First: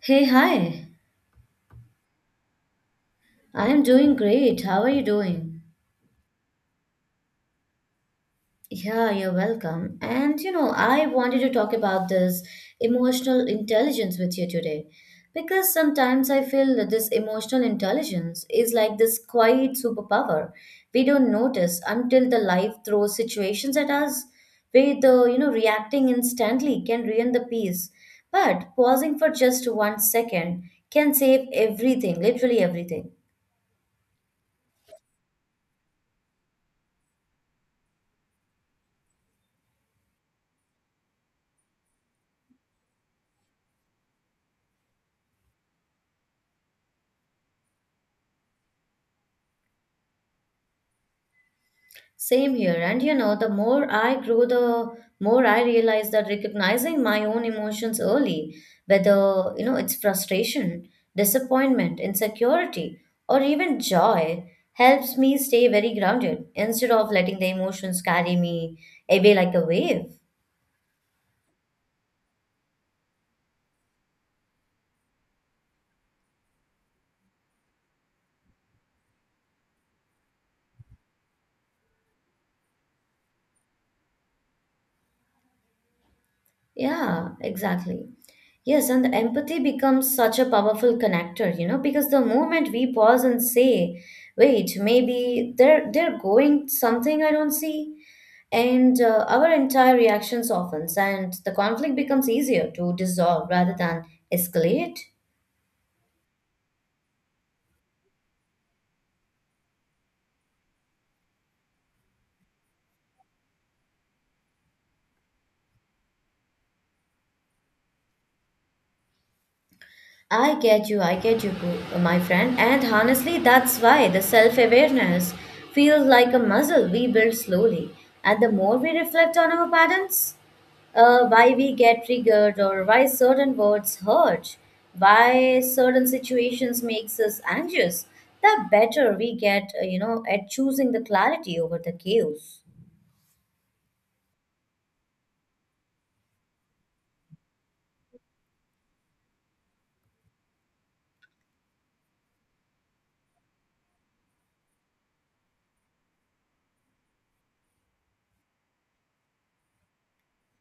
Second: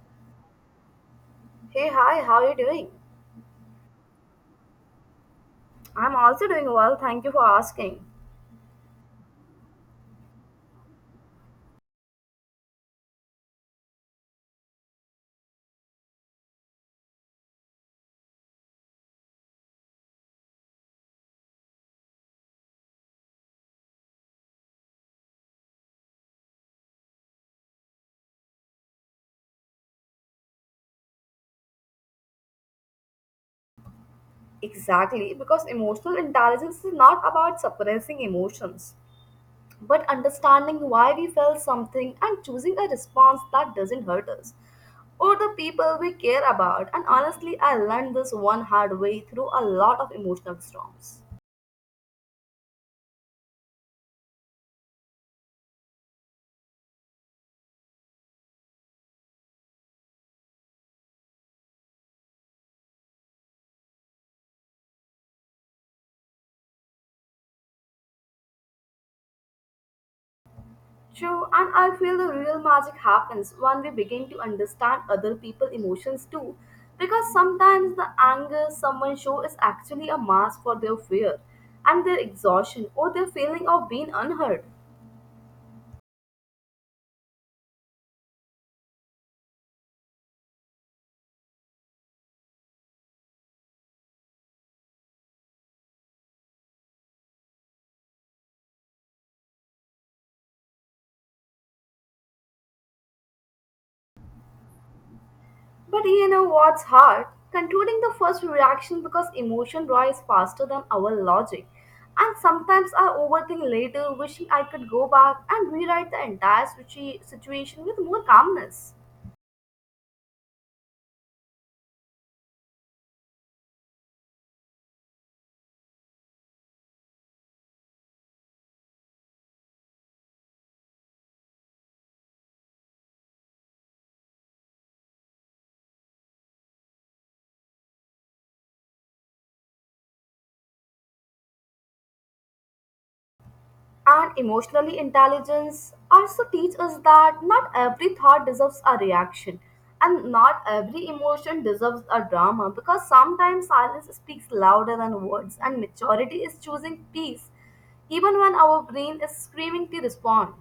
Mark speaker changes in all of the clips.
Speaker 1: Hey, hi.
Speaker 2: Hey, hi, how are you doing?
Speaker 1: I am doing great. How are you doing?
Speaker 2: I'm also doing well, thank you for asking.
Speaker 1: Yeah, you're welcome. And you know, I wanted to talk about this emotional intelligence with you today because sometimes I feel that this emotional intelligence is like this quiet superpower we don't notice until the life throws situations at us where the reacting instantly can ruin the peace. But pausing for just 1 second can save everything, literally everything.
Speaker 2: Exactly, because emotional intelligence is not about suppressing emotions, but understanding why we felt something and choosing a response that doesn't hurt us or the people we care about. And honestly, I learned this one hard way through a lot of emotional storms.
Speaker 1: Same here. And you know, the more I grow, the more I realize that recognizing my own emotions early, whether, you know, it's frustration, disappointment, insecurity, or even joy, helps me stay very grounded instead of letting the emotions carry me away like a wave.
Speaker 2: True, and I feel the real magic happens when we begin to understand other people's emotions too. Because sometimes the anger someone shows is actually a mask for their fear and their exhaustion or their feeling of being unheard.
Speaker 1: Yeah, exactly. Yes, and the empathy becomes such a powerful connector, you know, because the moment we pause and say, wait, maybe they're going something I don't see, and our entire reactions softens and the conflict becomes easier to dissolve rather than escalate.
Speaker 2: But you know what's hard? Controlling the first reaction because emotion rise faster than our logic. And sometimes I overthink later, wishing I could go back and rewrite the entire situation with more calmness.
Speaker 1: I get you, I get you, my friend, and honestly that's why the self-awareness feels like a muscle we build slowly, and the more we reflect on our patterns, why we get triggered or why certain words hurt, why certain situations makes us anxious, the better we get at choosing the clarity over the chaos.
Speaker 2: And emotional intelligence also teach us that not every thought deserves a reaction and not every emotion deserves a drama, because sometimes silence speaks louder than words and maturity is choosing peace even when our brain is screaming to respond.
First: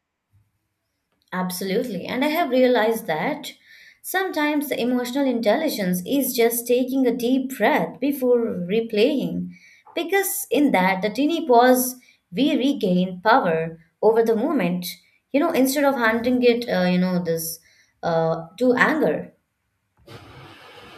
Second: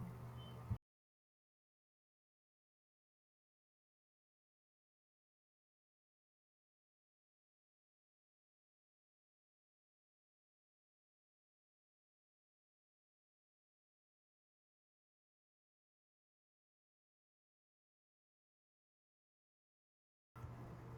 Speaker 1: Absolutely. And I have realized that sometimes the emotional intelligence is just taking a deep breath before replaying, because in that, the teeny pause, we regain power over the moment, you know, instead of handing it, you know, this to anger.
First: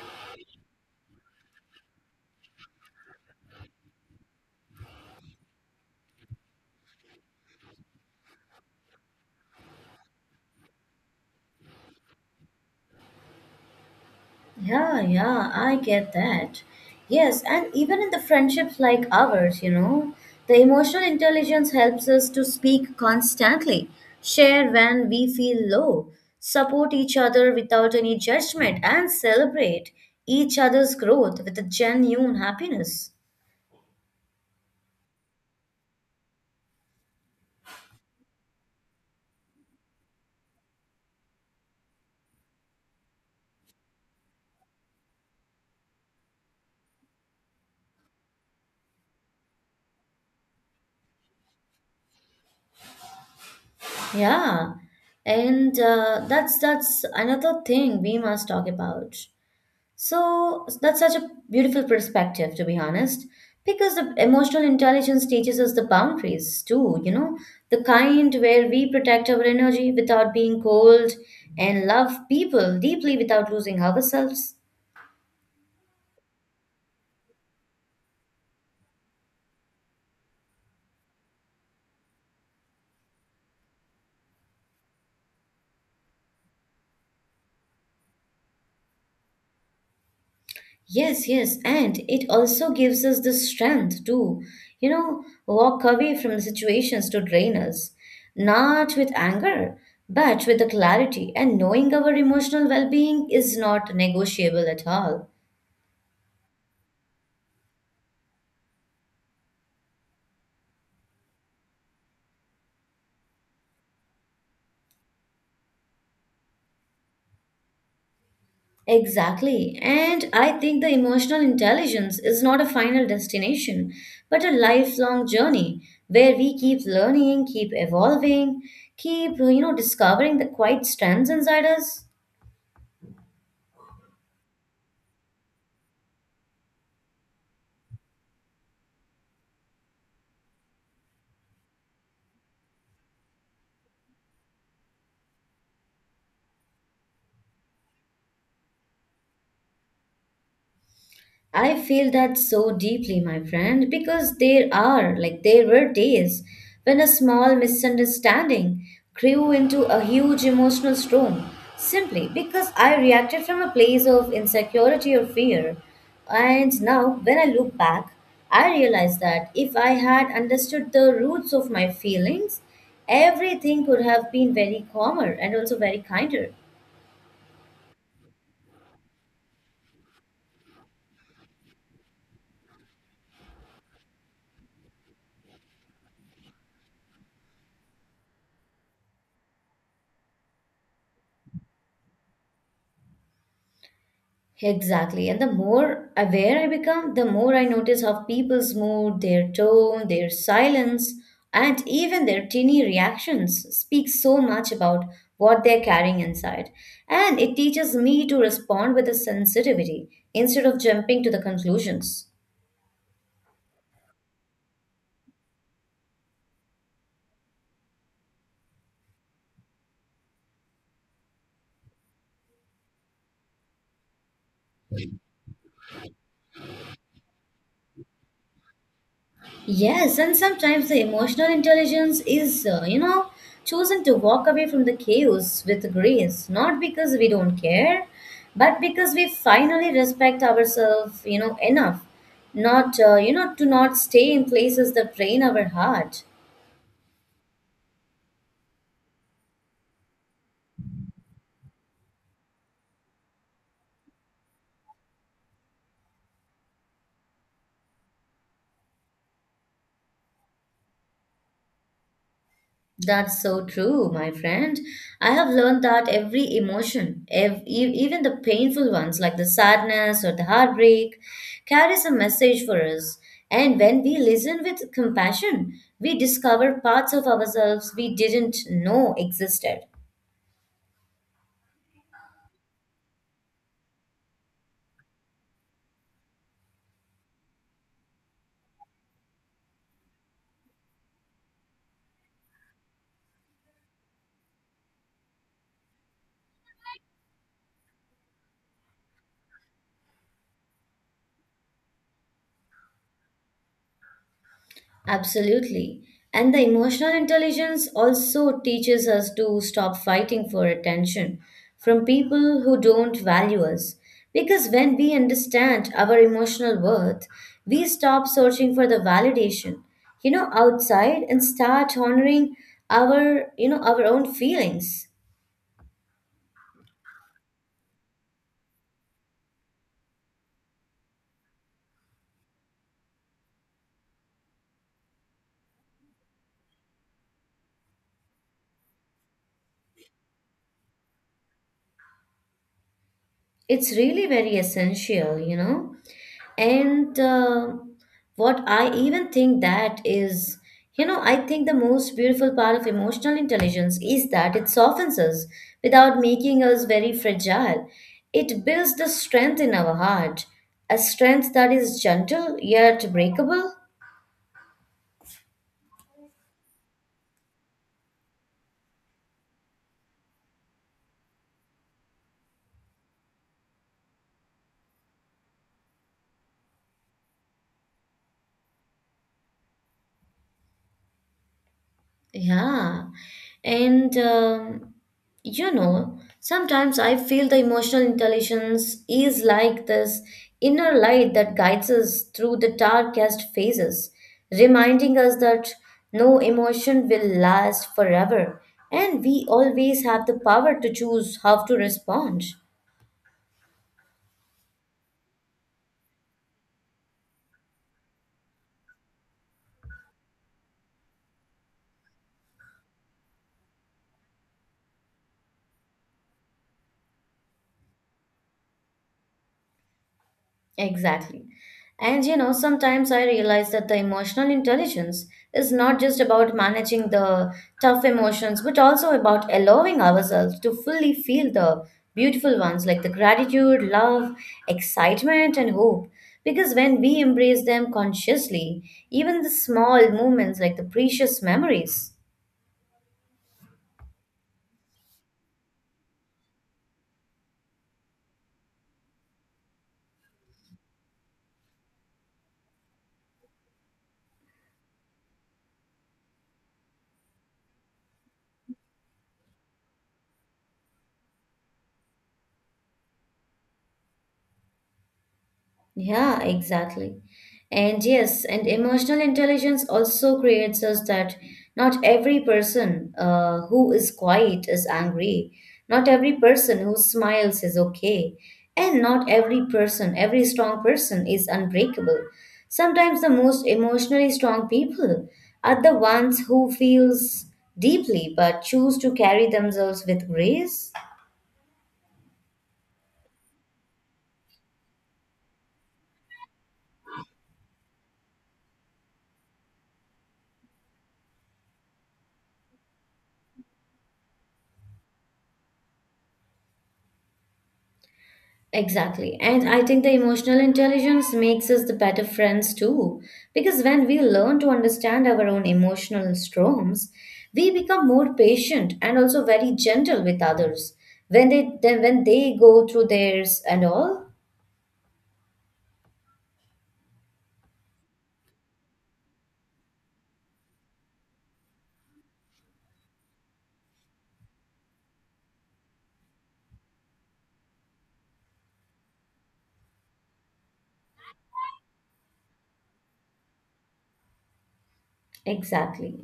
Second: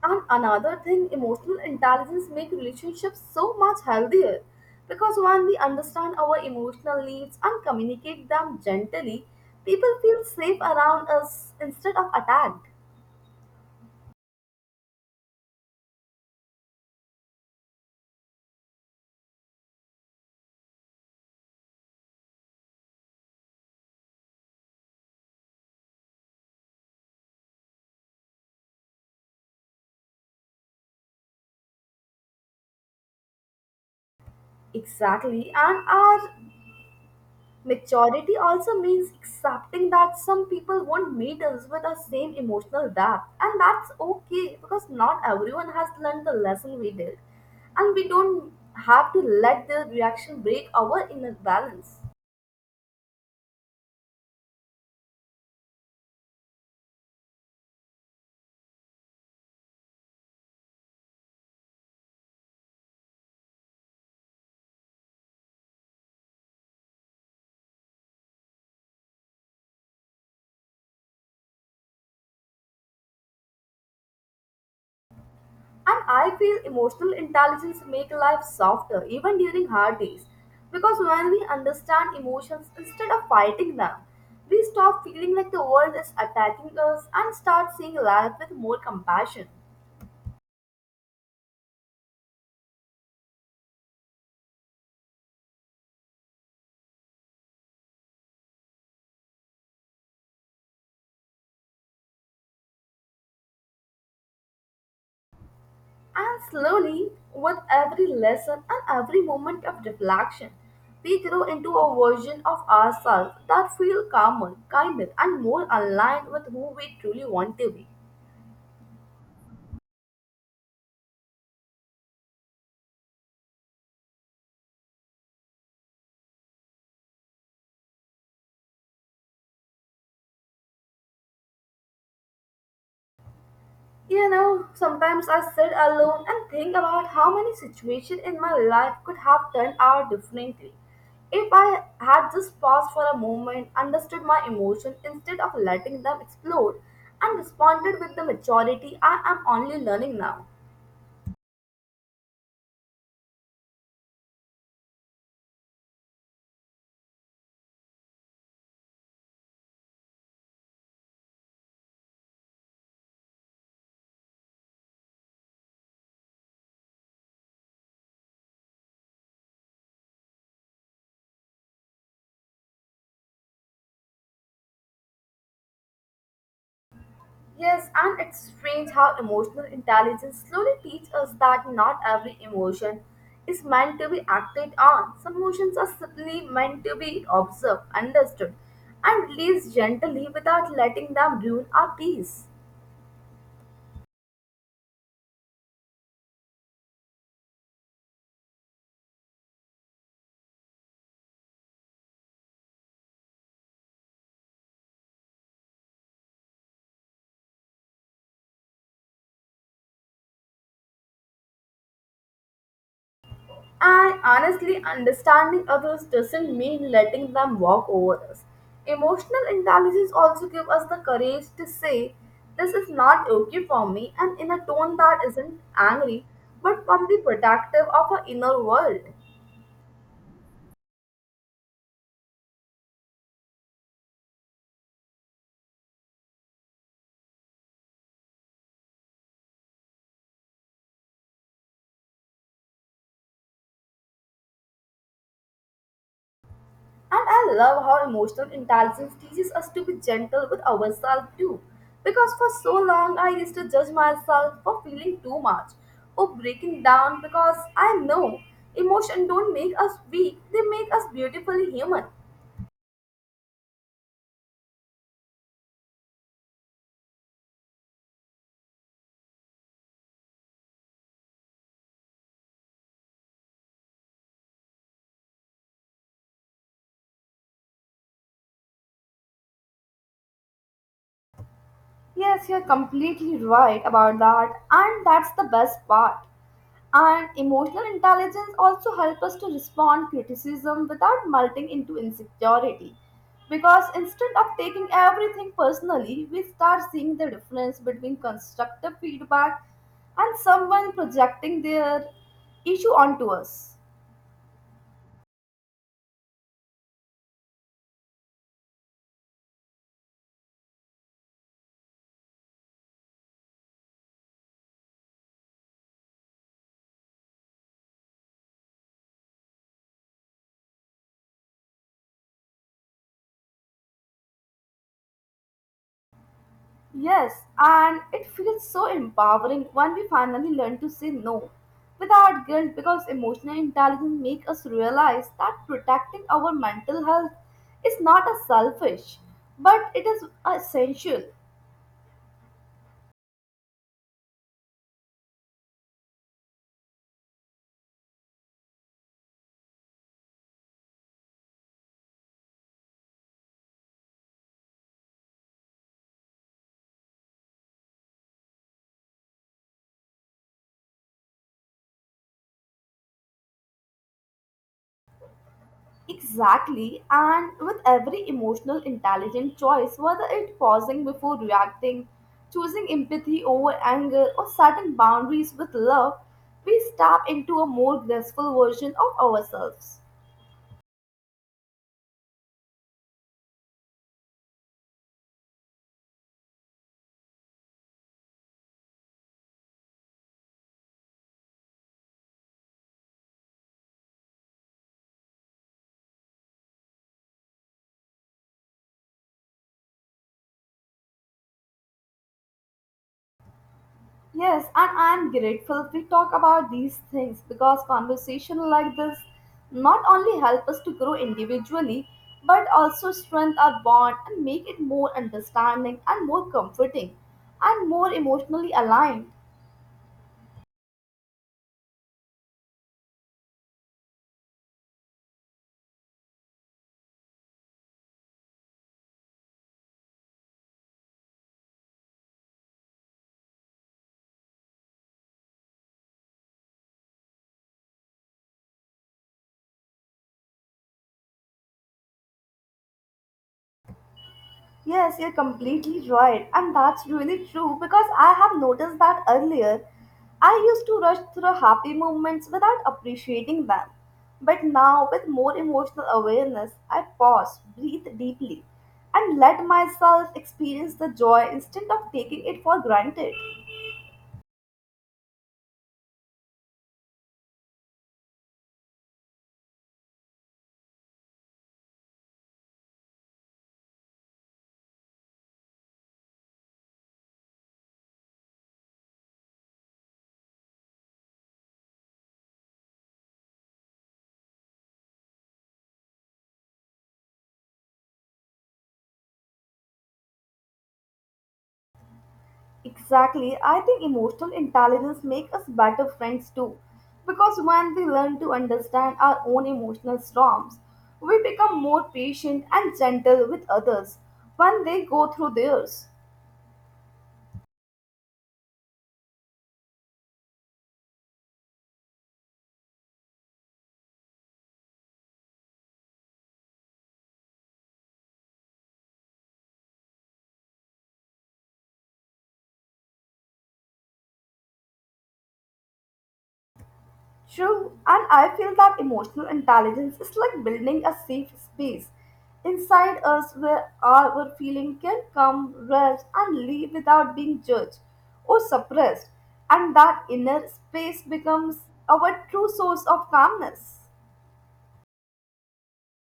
Speaker 2: And another thing, emotional intelligence make relationships so much healthier because when we understand our emotional needs and communicate them gently, people feel safe around us instead of attacked.
Speaker 1: Yeah, yeah, I get that. Yes, and even in the friendships like ours, you know, the emotional intelligence helps us to speak constantly, share when we feel low, support each other without any judgment, and celebrate each other's growth with a genuine happiness.
Speaker 2: Exactly. And our maturity also means accepting that some people won't meet us with the same emotional depth. And that's okay because not everyone has learned the lesson we did. And we don't have to let the reaction break our inner balance.
Speaker 1: Yeah, and that's another thing we must talk about. So that's such a beautiful perspective, to be honest, because the emotional intelligence teaches us the boundaries too, you know, the kind where we protect our energy without being cold and love people deeply without losing ourselves.
Speaker 2: And I feel emotional intelligence make life softer even during hard days, because when we understand emotions instead of fighting them, we stop feeling like the world is attacking us and start seeing life with more compassion.
Speaker 1: Yes, yes, and it also gives us the strength to, you know, walk away from the situations to drain us, not with anger, but with the clarity and knowing our emotional well being is not negotiable at all.
Speaker 2: And slowly, with every lesson and every moment of reflection, we grow into a version of ourselves that feel calmer, kinder, and more aligned with who we truly want to be.
Speaker 1: Exactly. And I think the emotional intelligence is not a final destination, but a lifelong journey where we keep learning, keep evolving, keep, you know, discovering the quiet strengths inside us.
Speaker 2: You know, sometimes I sit alone and think about how many situations in my life could have turned out differently if I had just paused for a moment, understood my emotions instead of letting them explode, and responded with the maturity I am only learning now.
Speaker 1: I feel that so deeply, my friend, because there are, like, there were days when a small misunderstanding grew into a huge emotional storm simply because I reacted from a place of insecurity or fear. And now, when I look back, I realize that if I had understood the roots of my feelings, everything could have been very calmer and also very kinder.
Speaker 2: Yes, and it's strange how emotional intelligence slowly teaches us that not every emotion is meant to be acted on. Some emotions are simply meant to be observed, understood, and released gently without letting them ruin our peace.
Speaker 1: Exactly. And the more aware I become, the more I notice how people's mood, their tone, their silence, and even their teeny reactions speak so much about what they're carrying inside. And it teaches me to respond with a sensitivity instead of jumping to the conclusions.
Speaker 2: And honestly, understanding others doesn't mean letting them walk over us. Emotional intelligence also gives us the courage to say, "This is not okay for me," and in a tone that isn't angry but firmly protective of our inner world.
Speaker 1: Yes, and sometimes the emotional intelligence is, chosen to walk away from the chaos with grace, not because we don't care, but because we finally respect ourselves, you know, enough, not to not stay in places that drain our heart.
Speaker 2: And I love how emotional intelligence teaches us to be gentle with ourselves too. Because for so long I used to judge myself for feeling too much or breaking down, because I know emotion don't make us weak, they make us beautifully human.
Speaker 1: That's so true, my friend. I have learned that every emotion, even the painful ones like the sadness or the heartbreak, carries a message for us. And when we listen with compassion, we discover parts of ourselves we didn't know existed.
Speaker 2: Yes, you're completely right about that, and that's the best part. And emotional intelligence also helps us to respond criticism without melting into insecurity. Because instead of taking everything personally, we start seeing the difference between constructive feedback and someone projecting their issue onto us.
Speaker 1: Absolutely. And the emotional intelligence also teaches us to stop fighting for attention from people who don't value us. Because when we understand our emotional worth, we stop searching for the validation, you know, outside and start honoring our own feelings.
Speaker 2: Yes, and it feels so empowering when we finally learn to say no without guilt, because emotional intelligence makes us realize that protecting our mental health is not a selfish but it is essential.
Speaker 1: It's really very essential, you know. And what I even think that is, you know, I think the most beautiful part of emotional intelligence is that it softens us without making us very fragile. It builds the strength in our heart, a strength that is gentle yet breakable.
Speaker 2: Exactly, and with every emotional intelligent choice, whether it's pausing before reacting, choosing empathy over anger, or setting boundaries with love, we step into a more graceful version of ourselves.
Speaker 1: Yeah. And you know, sometimes I feel the emotional intelligence is like this inner light that guides us through the darkest phases, reminding us that no emotion will last forever, and we always have the power to choose how to respond.
Speaker 2: Yes, and I'm grateful we talk about these things because conversation like this not only help us to grow individually but also strengthen our bond and make it more understanding and more comforting and more emotionally aligned.
Speaker 1: Exactly. And you know, sometimes I realize that the emotional intelligence is not just about managing the tough emotions, but also about allowing ourselves to fully feel the beautiful ones like the gratitude, love, excitement, and hope. Because when we embrace them consciously, even the small moments like the precious memories,
Speaker 2: Yes, you're completely right. And that's really true because I have noticed that earlier I used to rush through happy moments without appreciating them. But now, with more emotional awareness, I pause, breathe deeply, and let myself experience the joy instead of taking it for granted.
Speaker 1: yeah, exactly. And yes, and emotional intelligence also creates us that not every person who is quiet is angry. Not every person who smiles is okay. And not every person, every strong person is unbreakable. Sometimes the most emotionally strong people are the ones who feels deeply but choose to carry themselves with grace.
Speaker 2: Exactly. I think emotional intelligence makes us better friends too. Because when we learn to understand our own emotional storms, we become more patient and gentle with others when they go through theirs.
Speaker 1: Exactly. And I think the emotional intelligence makes us the better friends too. Because when we learn to understand our own emotional storms, we become more patient and also very gentle with others when they go through theirs and all.
Speaker 2: True, and I feel that emotional intelligence is like building a safe space inside us where our feeling can come, rest, and leave without being judged or suppressed, and that inner space becomes our true source of calmness.
Speaker 1: Exactly.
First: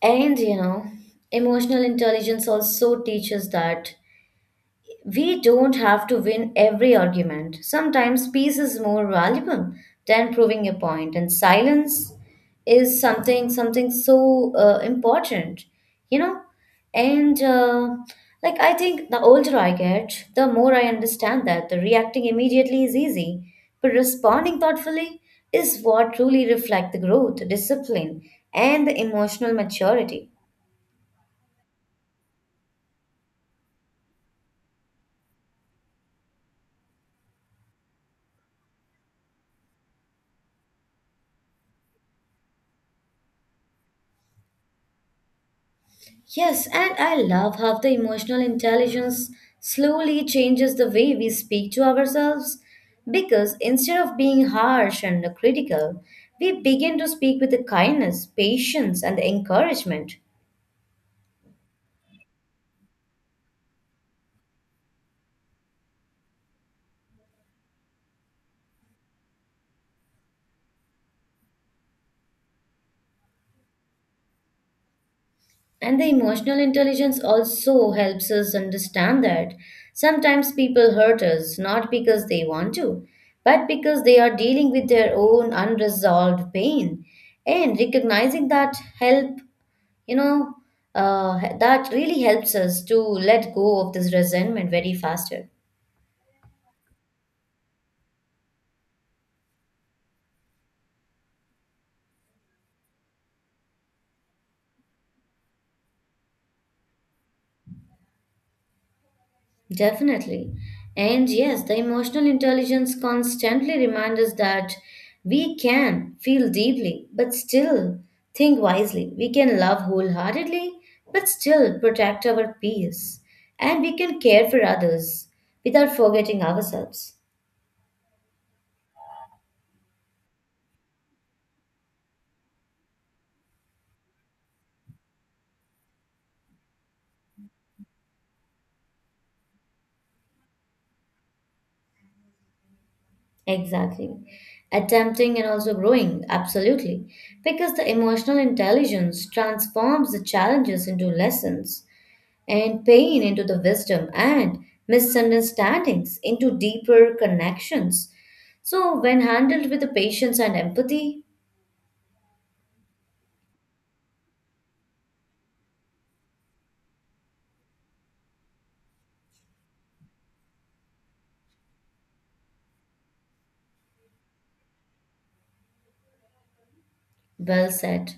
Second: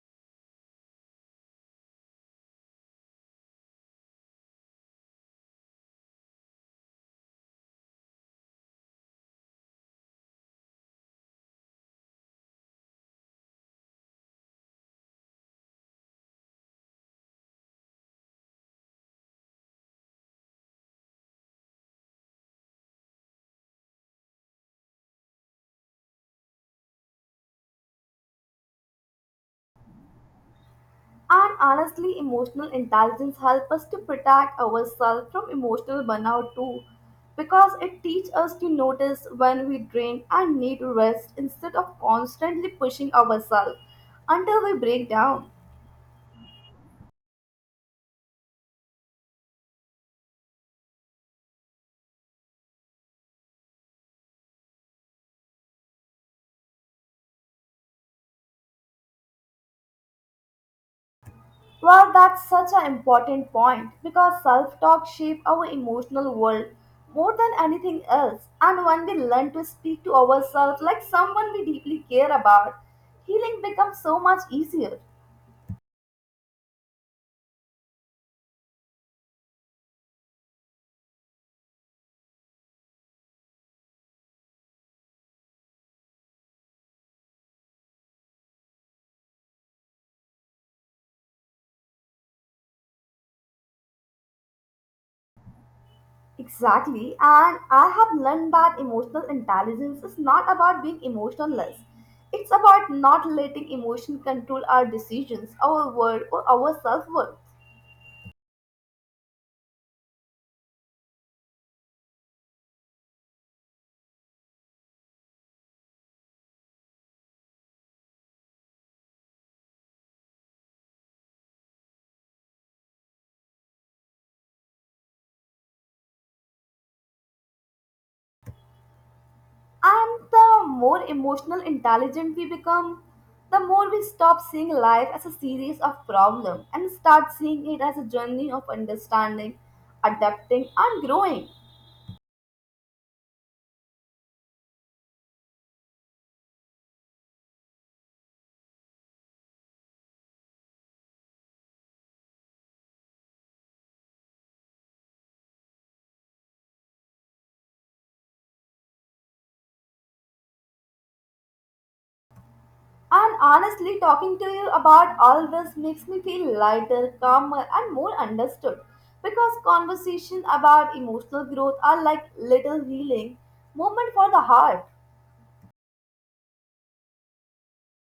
Speaker 1: And you know, emotional intelligence also teaches that we don't have to win every argument. Sometimes peace is more valuable than proving a point, and silence is something so important, you know. And like I think the older I get, the more I understand that the reacting immediately is easy, but responding thoughtfully is what truly reflect the growth, discipline, and the emotional maturity.
Speaker 2: And honestly, emotional intelligence helps us to protect ourselves from emotional burnout too, because it teaches us to notice when we drain and need rest instead of constantly pushing ourselves until we break down.
Speaker 1: Yes, and I love how the emotional intelligence slowly changes the way we speak to ourselves because instead of being harsh and critical, we begin to speak with the kindness, patience, and the encouragement.
Speaker 2: Well, that's such an important point because self talk shapes our emotional world more than anything else. And when we learn to speak to ourselves like someone we deeply care about, healing becomes so much easier.
Speaker 1: And the emotional intelligence also helps us understand that sometimes people hurt us not because they want to, but because they are dealing with their own unresolved pain. And recognizing that help, you know, that really helps us to let go of this resentment very faster.
Speaker 2: Exactly, and I have learned that emotional intelligence is not about being emotionless. It's about not letting emotion control our decisions, our world, or our self worth.
Speaker 1: Definitely. And yes, the emotional intelligence constantly reminds us that we can feel deeply, but still think wisely. We can love wholeheartedly, but still protect our peace. And we can care for others without forgetting ourselves.
Speaker 2: And the more emotional intelligent we become, the more we stop seeing life as a series of problems and start seeing it as a journey of understanding, adapting, and growing.
Speaker 1: Exactly. Attempting and also growing, absolutely. Because the emotional intelligence transforms the challenges into lessons and pain into the wisdom and misunderstandings into deeper connections. So, when handled with the patience and empathy,
Speaker 2: And honestly, talking to you about all this makes me feel lighter, calmer, and more understood. Because conversations about emotional growth are like little healing moment for the heart.
Speaker 1: well said.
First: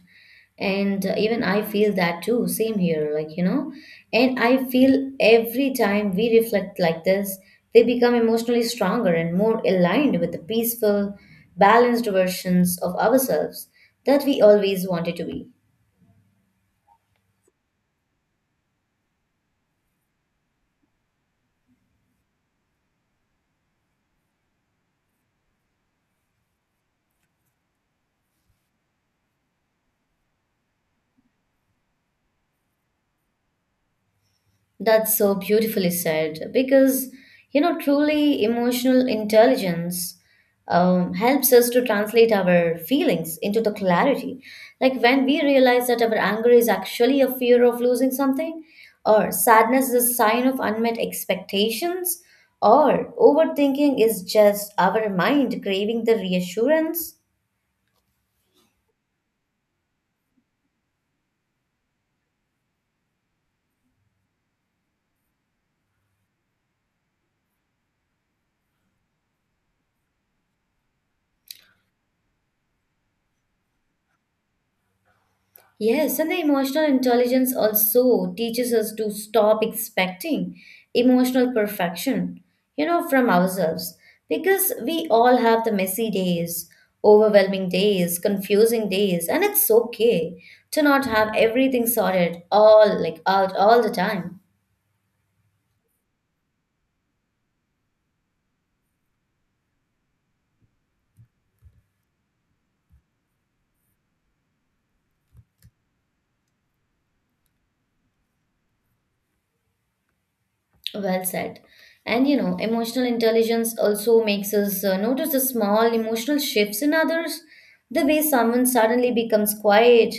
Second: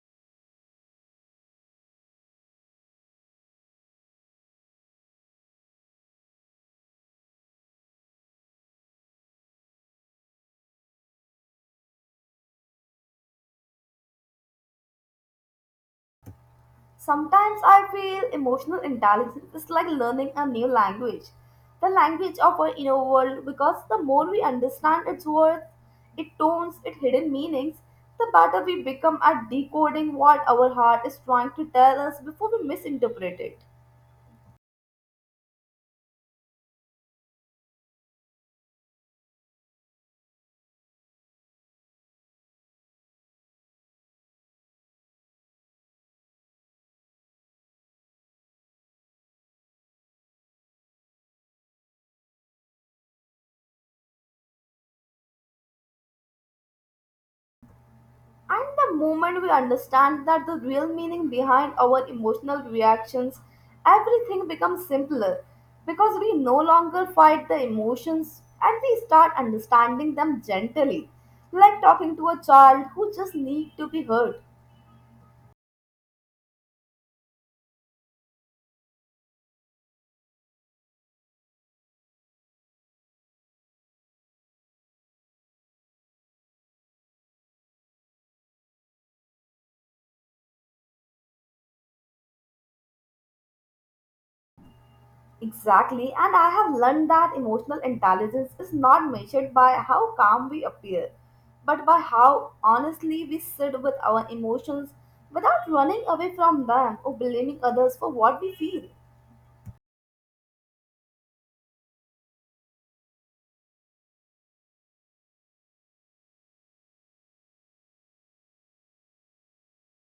Speaker 1: And even I feel that too. Same here, like, you know. And I feel every time we reflect like this, they become emotionally stronger and more aligned with the peaceful, balanced versions of ourselves that we always wanted to be.
Speaker 2: Sometimes I feel emotional intelligence is like learning a new language, the language of our inner world. Because the more we understand its words, its tones, its hidden meanings, the better we become at decoding what our heart is trying to tell us before we misinterpret it.
Speaker 1: That's so beautifully said because, you know, truly emotional intelligence helps us to translate our feelings into the clarity. Like when we realize that our anger is actually a fear of losing something, or sadness is a sign of unmet expectations, or overthinking is just our mind craving the reassurance.
Speaker 2: And the moment we understand that the real meaning behind our emotional reactions, everything becomes simpler because we no longer fight the emotions and we start understanding them gently, like talking to a child who just needs to be heard.
Speaker 1: Yes, and the emotional intelligence also teaches us to stop expecting emotional perfection, you know, from ourselves. Because we all have the messy days, overwhelming days, confusing days, and it's okay to not have everything sorted all like out all the time.
Speaker 2: Exactly, and I have learned that emotional intelligence is not measured by how calm we appear, but by how honestly we sit with our emotions without running away from them or blaming others for what we feel.
Speaker 1: Well said. And you know, emotional intelligence also makes us notice the small emotional shifts in others. The way someone suddenly becomes quiet,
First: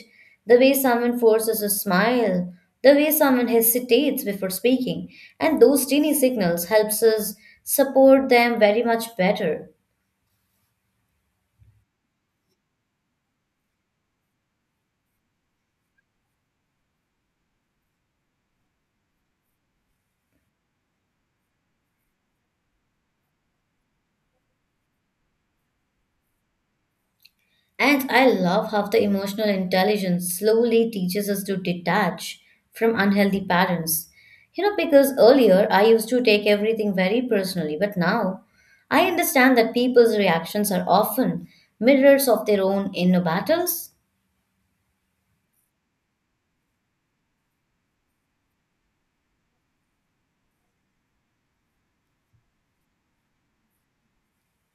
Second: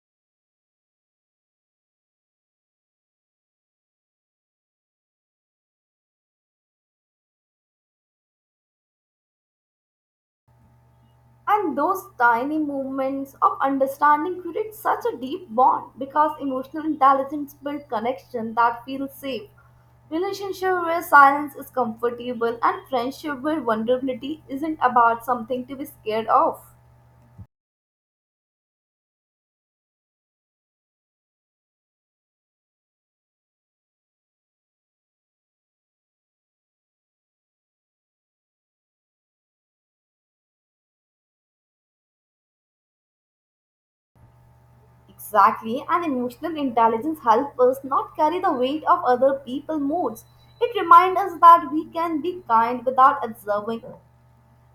Speaker 1: the way someone forces a smile, the way someone hesitates before speaking. And those teeny signals helps us support them very much better.
Speaker 2: And those tiny movements of understanding create such a deep bond because emotional intelligence builds connection that feels safe. Relationship where silence is comfortable and friendship where vulnerability isn't about something to be scared of.
Speaker 1: And I love how the emotional intelligence slowly teaches us to detach from unhealthy patterns. You know, because earlier I used to take everything very personally, but now I understand that people's reactions are often mirrors of their own inner battles.
Speaker 2: Exactly, and emotional intelligence helps us not carry the weight of other people's moods. It reminds us that we can be kind without observing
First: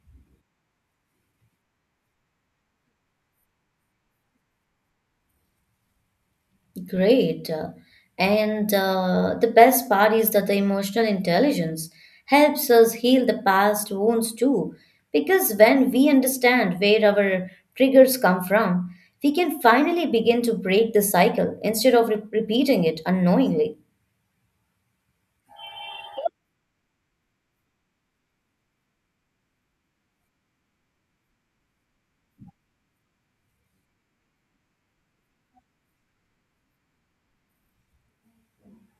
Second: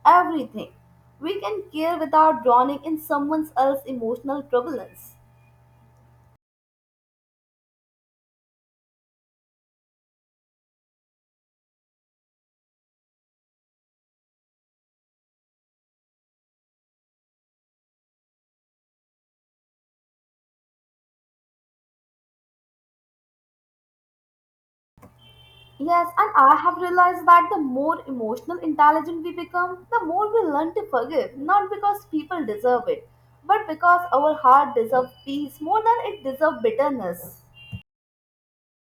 Speaker 2: everything. We can care without drowning in someone else's emotional turbulence.
Speaker 1: Great. And the best part is that the emotional intelligence helps us heal the past wounds too. Because when we understand where our triggers come from, we can finally begin to break the cycle instead of repeating it unknowingly.
Speaker 2: Yes, and I have realized that the more emotional intelligent we become, the more we learn to forgive, not because people deserve it, but because our heart deserves peace more than it deserves bitterness.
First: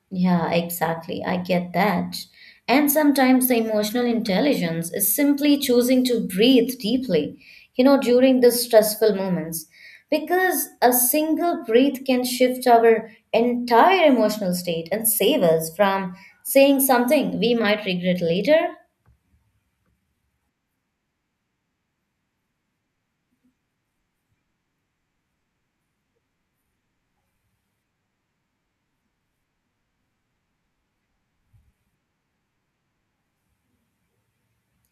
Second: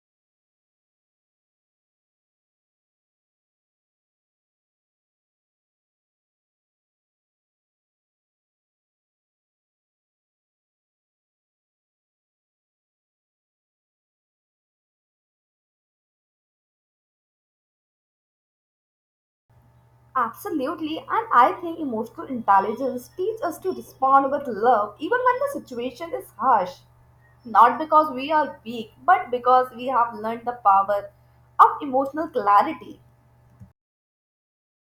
Speaker 1: Yeah, exactly. I get that. And sometimes the emotional intelligence is simply choosing to breathe deeply, you know, during the stressful moments, because a single breath can shift our entire emotional state and save us from saying something we might regret later.
Speaker 2: Absolutely, and I think emotional intelligence teaches us to respond with love even when the situation is harsh. Not because we are weak, but because we have learned the power of emotional clarity.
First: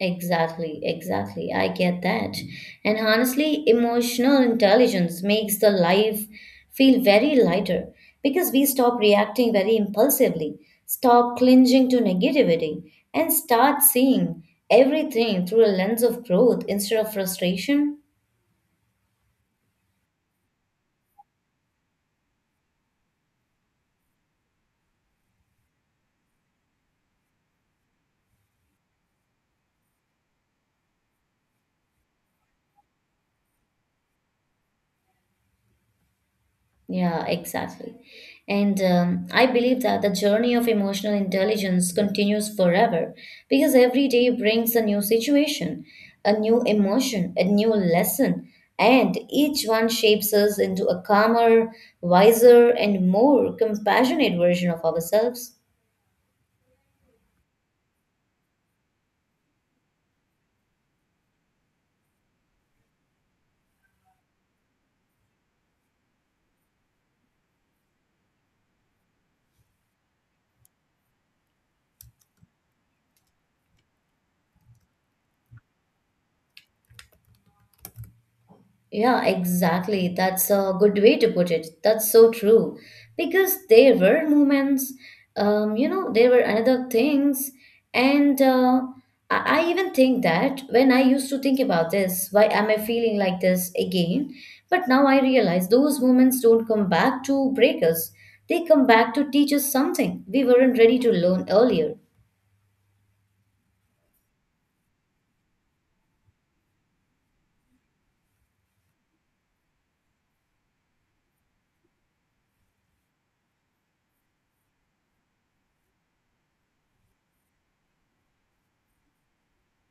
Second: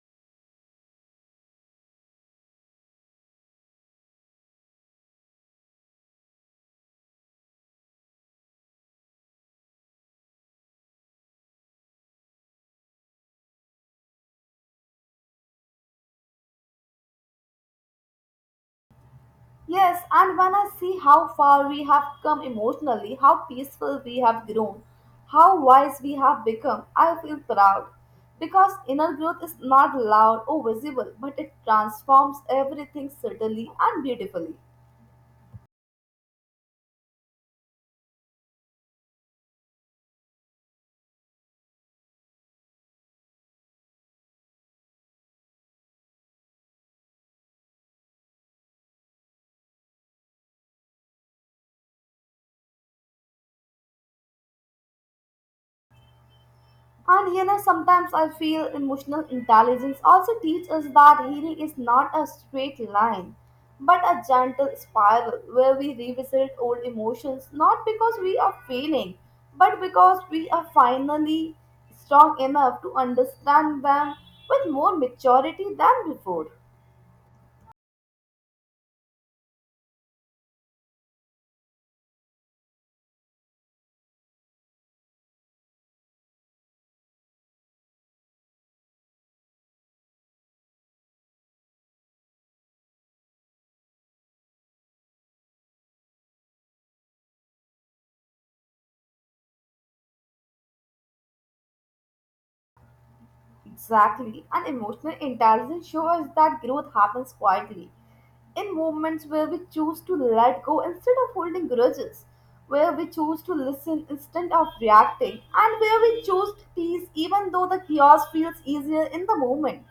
Speaker 1: Exactly, exactly. I get that. And honestly, emotional intelligence makes the life feel very lighter because we stop reacting very impulsively, stop clinging to negativity, and start seeing everything through a lens of growth instead of frustration.
Speaker 2: Yes, and when I see how far we have come emotionally, how peaceful we have grown, how wise we have become, I feel proud. Because inner growth is not loud or visible, but it transforms everything subtly and beautifully.
Speaker 1: Yeah, exactly. And I believe that the journey of emotional intelligence continues forever because every day brings a new situation, a new emotion, a new lesson, and each one shapes us into a calmer, wiser, and more compassionate version of ourselves.
Speaker 2: And you know, sometimes I feel emotional intelligence also teaches us that healing is not a straight line, but a gentle spiral where we revisit old emotions not because we are failing, but because we are finally strong enough to understand them with more maturity than before.
Speaker 1: Yeah, exactly. That's a good way to put it. That's so true. Because there were moments, there were another things. And I even think that when I used to think about this, why am I feeling like this again? But now I realize those moments don't come back to break us, they come back to teach us something we weren't ready to learn earlier.
Speaker 2: Exactly. And emotional intelligence shows us that growth happens quietly, in moments where we choose to let go instead of holding grudges, where we choose to listen instead of reacting, and where we choose to peace even though the chaos feels easier in the moment.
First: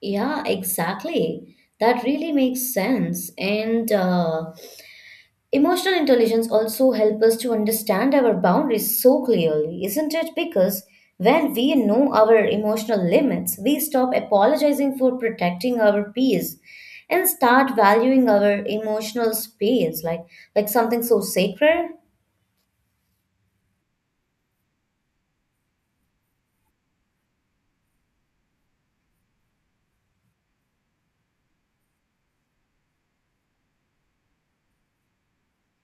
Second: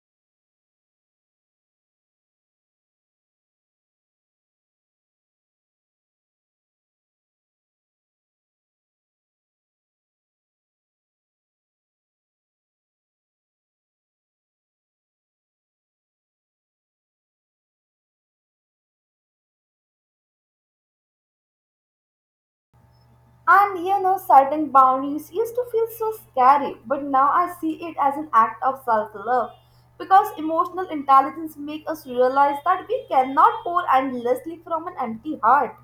Speaker 1: Yeah, exactly. That really makes sense. And Emotional intelligence also helps us to understand our boundaries so clearly, isn't it? Because when we know our emotional limits, we stop apologizing for protecting our peace and start valuing our emotional space like something so sacred.
Speaker 2: And you know, certain boundaries used to feel so scary, but now I see it as an act of self love. Because emotional intelligence makes us realize that we cannot pour endlessly from an empty heart.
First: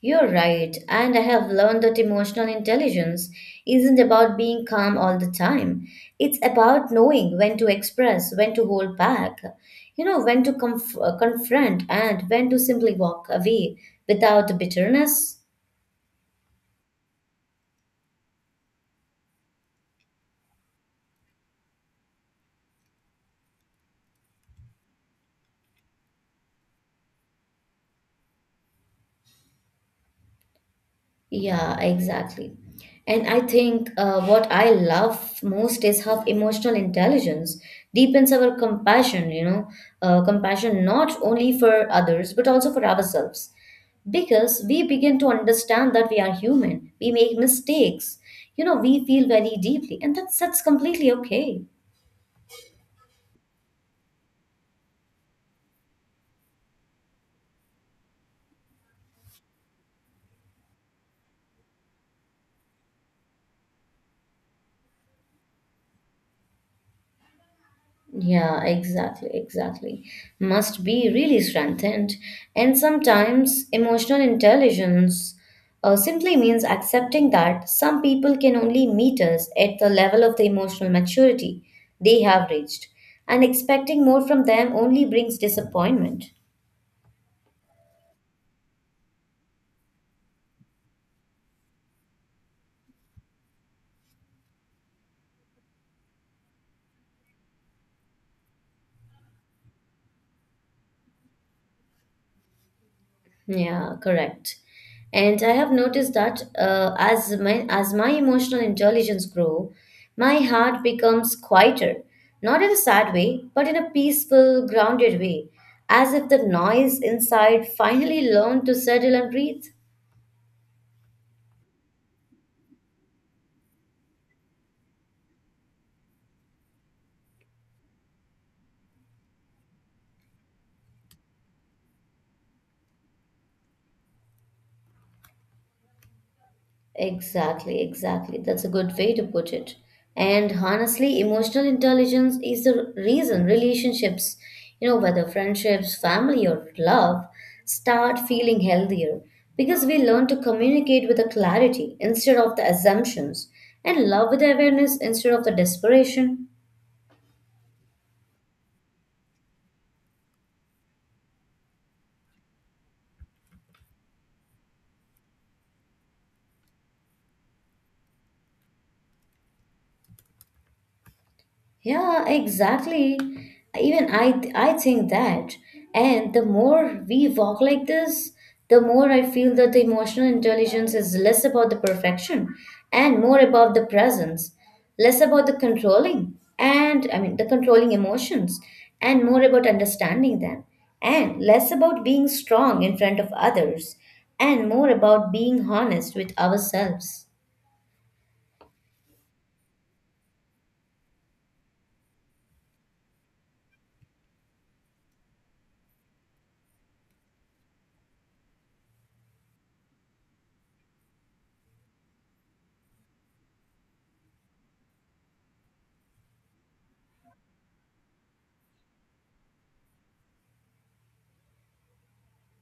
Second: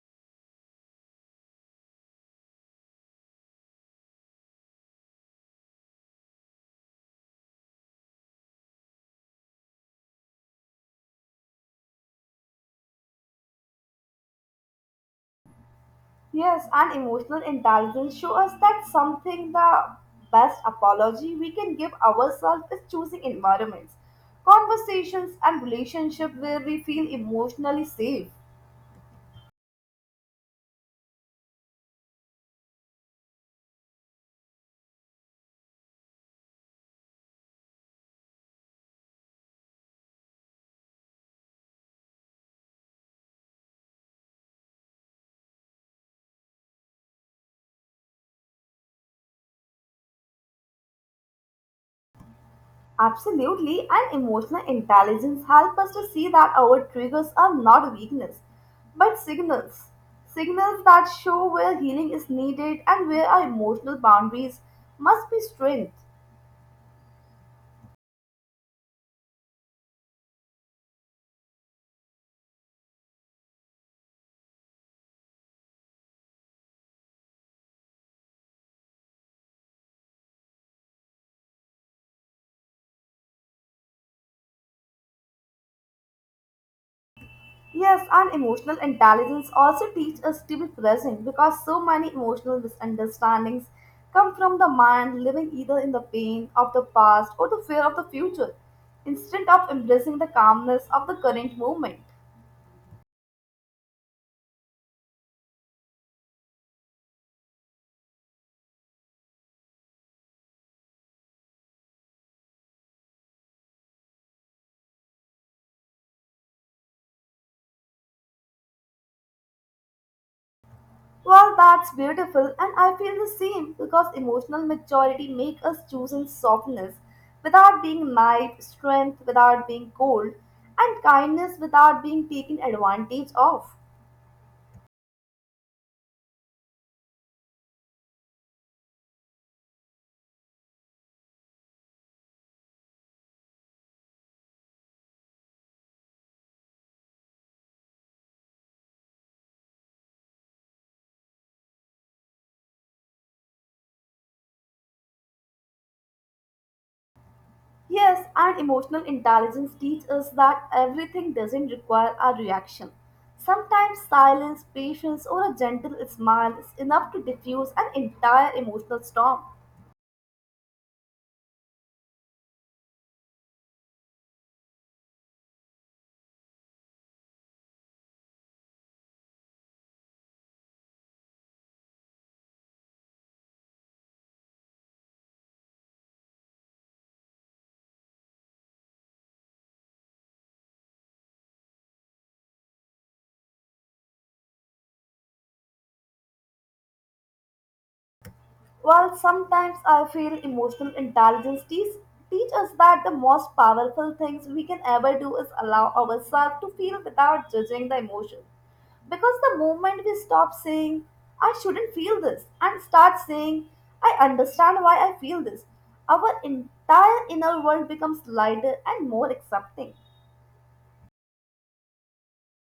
Speaker 1: You're right, and I have learned that emotional intelligence isn't about being calm all the time. It's about knowing when to express, when to hold back, you know, when to confront, and when to simply walk away without bitterness.
Speaker 2: Yes, and emotional intelligence show us that something the best apology we can give ourselves is choosing environments, conversations, and relationships where we feel emotionally safe.
Speaker 1: Yeah, exactly. And I think what I love most is how emotional intelligence deepens our compassion, you know, compassion not only for others, but also for ourselves. Because we begin to understand that we are human, we make mistakes, you know, we feel very deeply, and that's completely okay.
Speaker 2: Absolutely, and emotional intelligence help us to see that our triggers are not weakness, but signals. Signals that show where healing is needed and where our emotional boundaries must be strengthened.
Speaker 1: Yeah, exactly, exactly. Must be really strengthened. And sometimes emotional intelligence simply means accepting that some people can only meet us at the level of the emotional maturity they have reached, and expecting more from them only brings disappointment.
Speaker 2: Yes, and emotional intelligence also teaches us to be present because so many emotional misunderstandings come from the mind living either in the pain of the past or the fear of the future instead of embracing the calmness of the current moment.
Speaker 1: Yeah, correct. And I have noticed that as my emotional intelligence grow, my heart becomes quieter, not in a sad way, but in a peaceful, grounded way, as if the noise inside finally learned to settle and breathe.
Speaker 2: Well, that's beautiful, and I feel the same because emotional maturity makes us choose in softness without being naive, strength without being cold, and kindness without being taken advantage of.
Speaker 1: Exactly, exactly. That's a good way to put it. And honestly, emotional intelligence is the reason relationships, you know, whether friendships, family, or love, start feeling healthier because we learn to communicate with a clarity instead of the assumptions and love with awareness instead of the desperation.
Speaker 2: Yes, and emotional intelligence teaches us that everything doesn't require a reaction. Sometimes silence, patience, or a gentle smile is enough to diffuse an entire emotional storm.
Speaker 1: Yeah, exactly. Even I think that. And the more we walk like this, the more I feel that the emotional intelligence is less about the perfection and more about the presence, less about the controlling and I mean the controlling emotions and more about understanding them and less about being strong in front of others and more about being honest with ourselves.
Speaker 2: While sometimes I feel emotional intelligence teach us that the most powerful things we can ever do is allow ourselves to feel without judging the emotion. Because the moment we stop saying, "I shouldn't feel this," and start saying, "I understand why I feel this," our entire inner world becomes lighter and more accepting.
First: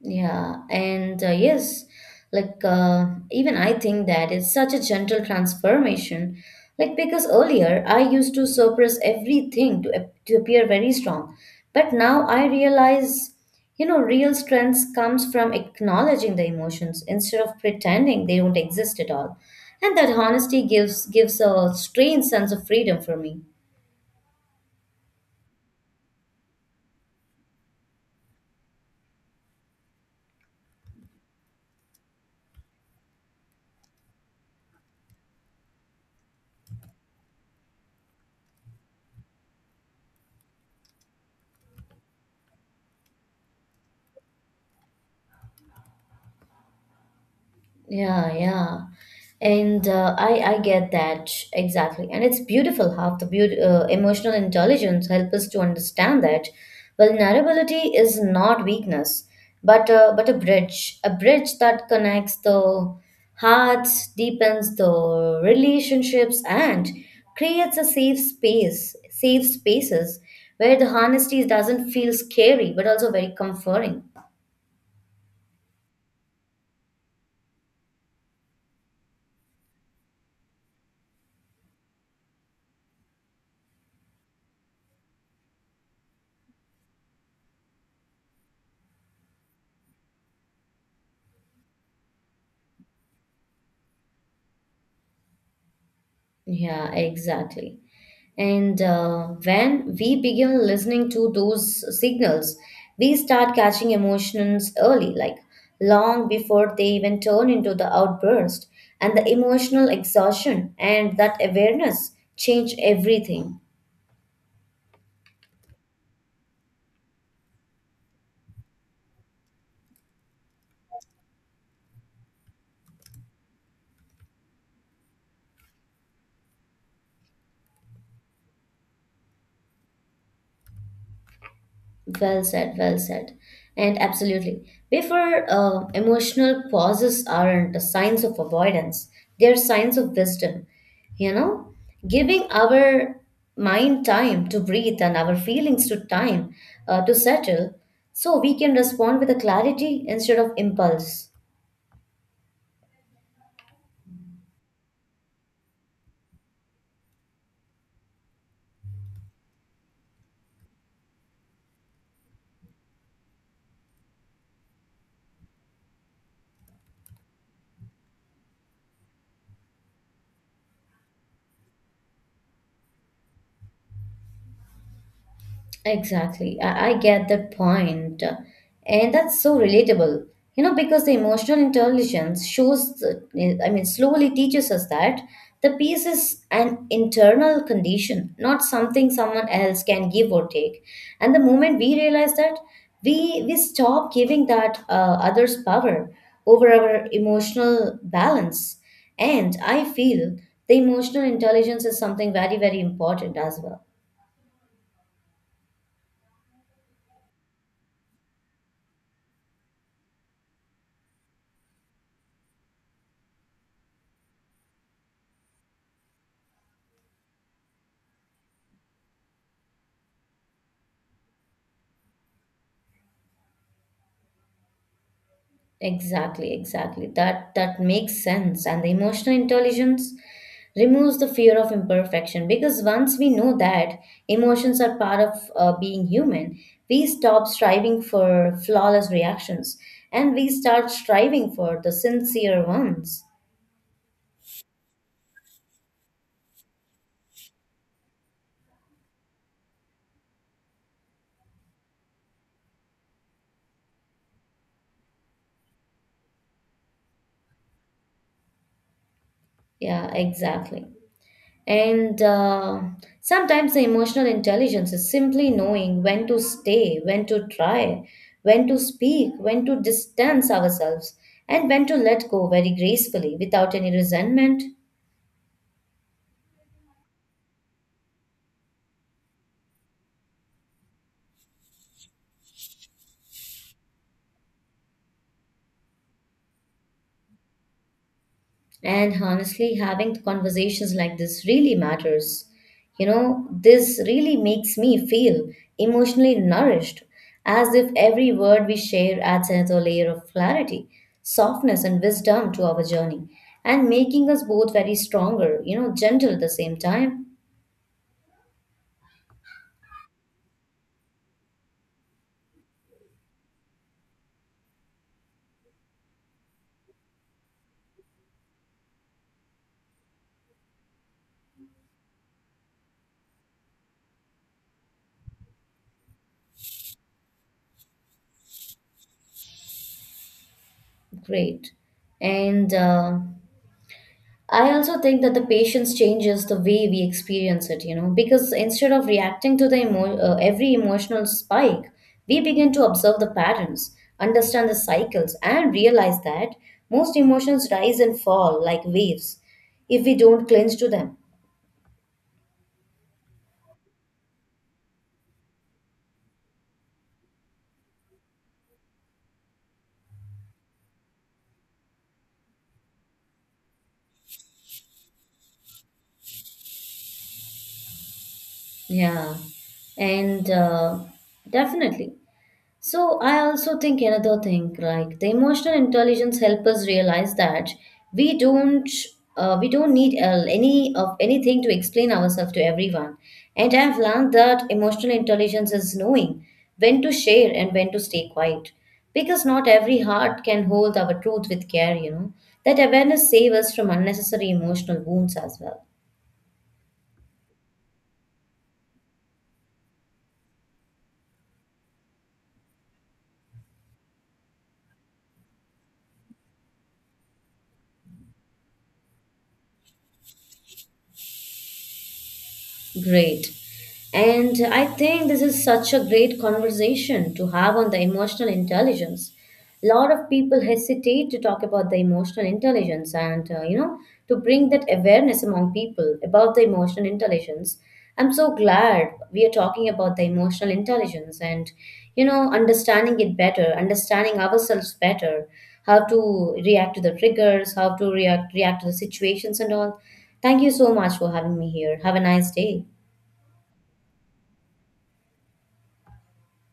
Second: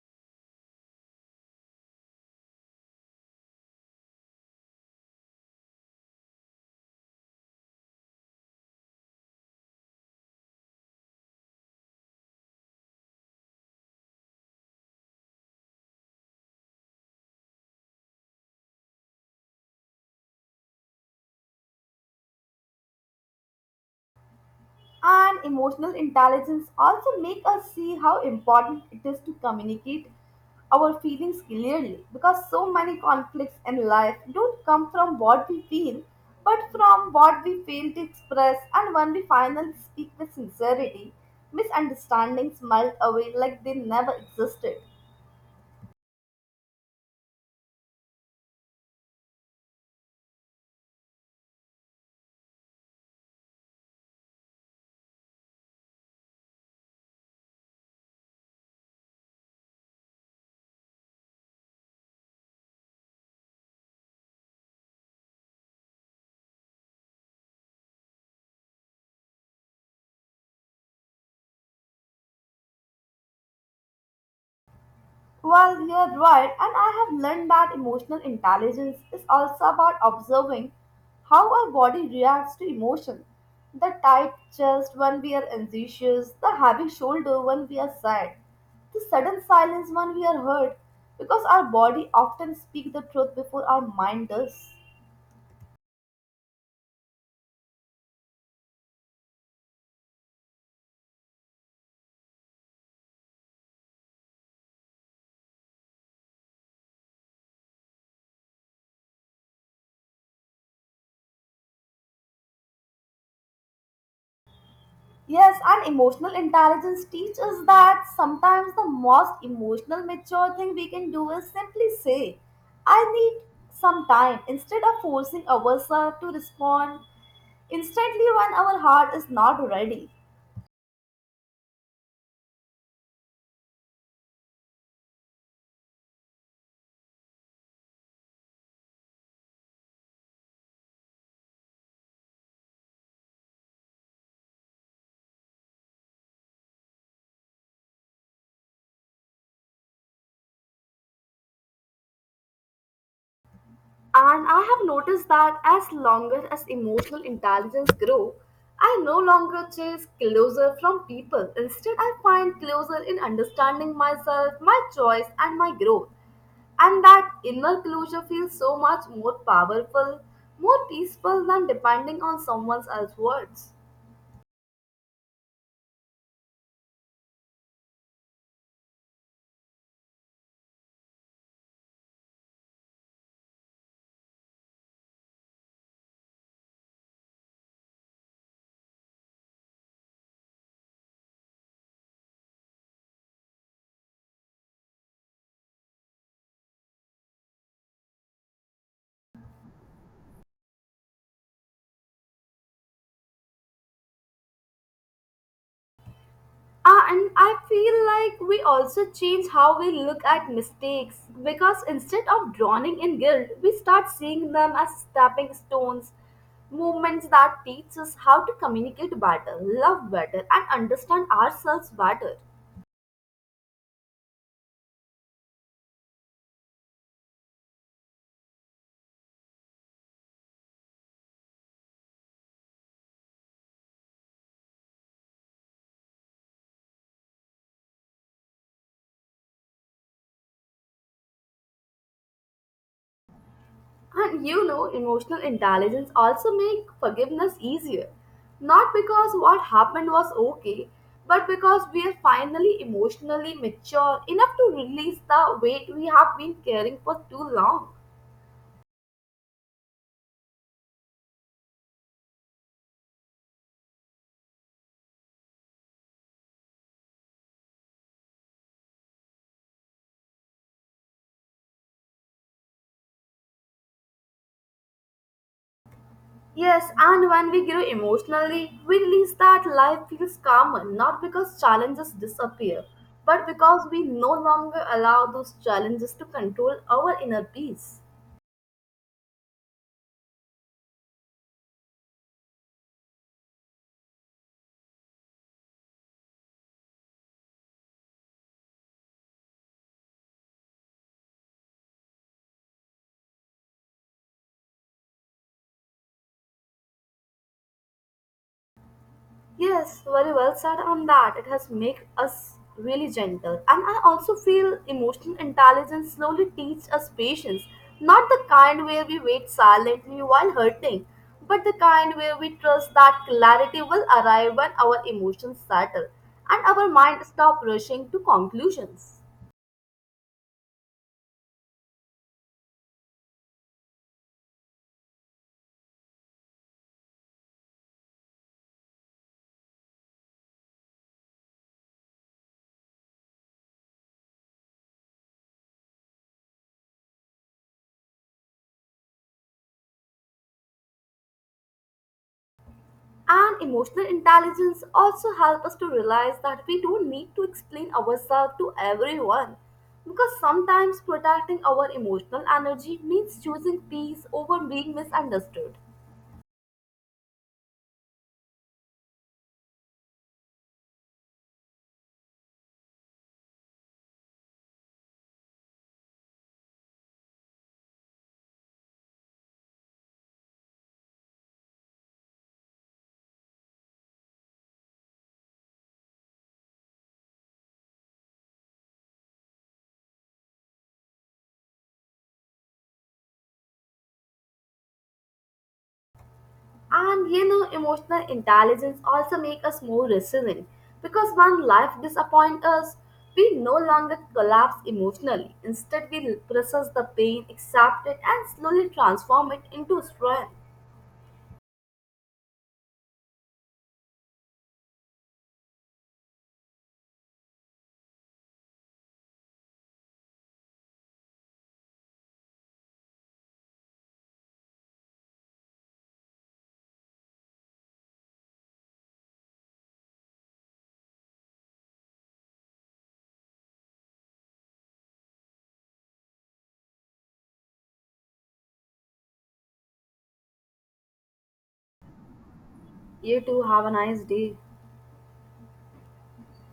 Speaker 1: Yeah, and yes, like even I think that it's such a gentle transformation. Like because earlier I used to suppress everything to to appear very strong, but now I realize, you know, real strength comes from acknowledging the emotions instead of pretending they don't exist at all, and that honesty gives a strange sense of freedom for me.
Speaker 2: And emotional intelligence also make us see how important it is to communicate our feelings clearly, because so many conflicts in life don't come from what we feel but from what we fail to express, and when we finally speak with sincerity, misunderstandings melt away like they never existed.
Speaker 1: Yeah, yeah. And I get that exactly. And it's beautiful how the emotional intelligence help us to understand that vulnerability is not weakness, but a bridge that connects the hearts, deepens the relationships, and creates a safe space, safe spaces where the honesty doesn't feel scary, but also very comforting.
Speaker 2: Well, you're right, and I have learned that emotional intelligence is also about observing how our body reacts to emotion. The tight chest when we are anxious, the heavy shoulder when we are sad, the sudden silence when we are hurt, because our body often speaks the truth before our mind does.
Speaker 1: Yeah, exactly. And when we begin listening to those signals, we start catching emotions early, like long before they even turn into the outburst. And the emotional exhaustion and that awareness change everything.
Speaker 2: Yes, and emotional intelligence teaches that sometimes the most emotional mature thing we can do is simply say, "I need some time," instead of forcing ourselves to respond instantly when our heart is not ready.
Speaker 1: Well said, well said. And absolutely. Before emotional pauses aren't signs of avoidance, they're signs of wisdom. You know, giving our mind time to breathe and our feelings to time to settle so we can respond with a clarity instead of impulse.
Speaker 2: And I have noticed that as longer as emotional intelligence grow, I no longer chase closer from people. Instead, I find closer in understanding myself, my choice, and my growth. And that inner closure feels so much more powerful, more peaceful than depending on someone else's words.
Speaker 1: Exactly. I get that point. And that's so relatable. You know, because the emotional intelligence shows, the, I mean, slowly teaches us that the peace is an internal condition, not something someone else can give or take. And the moment we realize that, we stop giving that others power over our emotional balance. And I feel the emotional intelligence is something very, very important as well.
Speaker 2: Ah, and I feel like we also change how we look at mistakes because instead of drowning in guilt, we start seeing them as stepping stones, movements that teach us how to communicate better, love better, and understand ourselves better.
Speaker 1: Exactly, exactly. That makes sense. And the emotional intelligence removes the fear of imperfection because once we know that emotions are part of being human, we stop striving for flawless reactions and we start striving for the sincere ones.
Speaker 2: And you know, emotional intelligence also make forgiveness easier. Not because what happened was okay, but because we are finally emotionally mature enough to release the weight we have been carrying for too long.
Speaker 1: Yeah, exactly. And sometimes the emotional intelligence is simply knowing when to stay, when to try, when to speak, when to distance ourselves, and when to let go very gracefully without any resentment.
Speaker 2: Yes, and when we grow emotionally, we release that life feels calmer, not because challenges disappear, but because we no longer allow those challenges to control our inner peace.
Speaker 1: And honestly, having conversations like this really matters. You know, this really makes me feel emotionally nourished, as if every word we share adds another layer of clarity, softness, and wisdom to our journey, and making us both very stronger, you know, gentle at the same time.
Speaker 2: Yes, very well said on that. It has made us really gentle. And I also feel emotional intelligence slowly teach us patience. Not the kind where we wait silently while hurting, but the kind where we trust that clarity will arrive when our emotions settle and our mind stop rushing to conclusions.
Speaker 1: Great. And I also think that the patience changes the way we experience it, you know, because instead of reacting to the every emotional spike, we begin to observe the patterns, understand the cycles, and realize that most emotions rise and fall like waves if we don't cling to them.
Speaker 2: And emotional intelligence also helps us to realize that we don't need to explain ourselves to everyone. Because sometimes protecting our emotional energy means choosing peace over being misunderstood.
Speaker 1: Yeah, and definitely. So I also think another thing, like the emotional intelligence help us realize that we don't we don't need any of anything to explain ourselves to everyone. And I've learned that emotional intelligence is knowing when to share and when to stay quiet, because not every heart can hold our truth with care. You know that awareness saves us from unnecessary emotional wounds as well.
Speaker 2: And you know, emotional intelligence also make us more resilient. Because when life disappoints us, we no longer collapse emotionally. Instead, we process the pain, accept it, and slowly transform it into strength.
Speaker 1: Great. And I think this is such a great conversation to have on the emotional intelligence. A lot of people hesitate to talk about the emotional intelligence and, you know, to bring that awareness among people about the emotional intelligence. I'm so glad we are talking about the emotional intelligence and, you know, understanding it better, understanding ourselves better, how to react to the triggers, how to react to the situations and all. Thank you so much for having me here. Have a nice day.
Speaker 2: You too, have a nice day.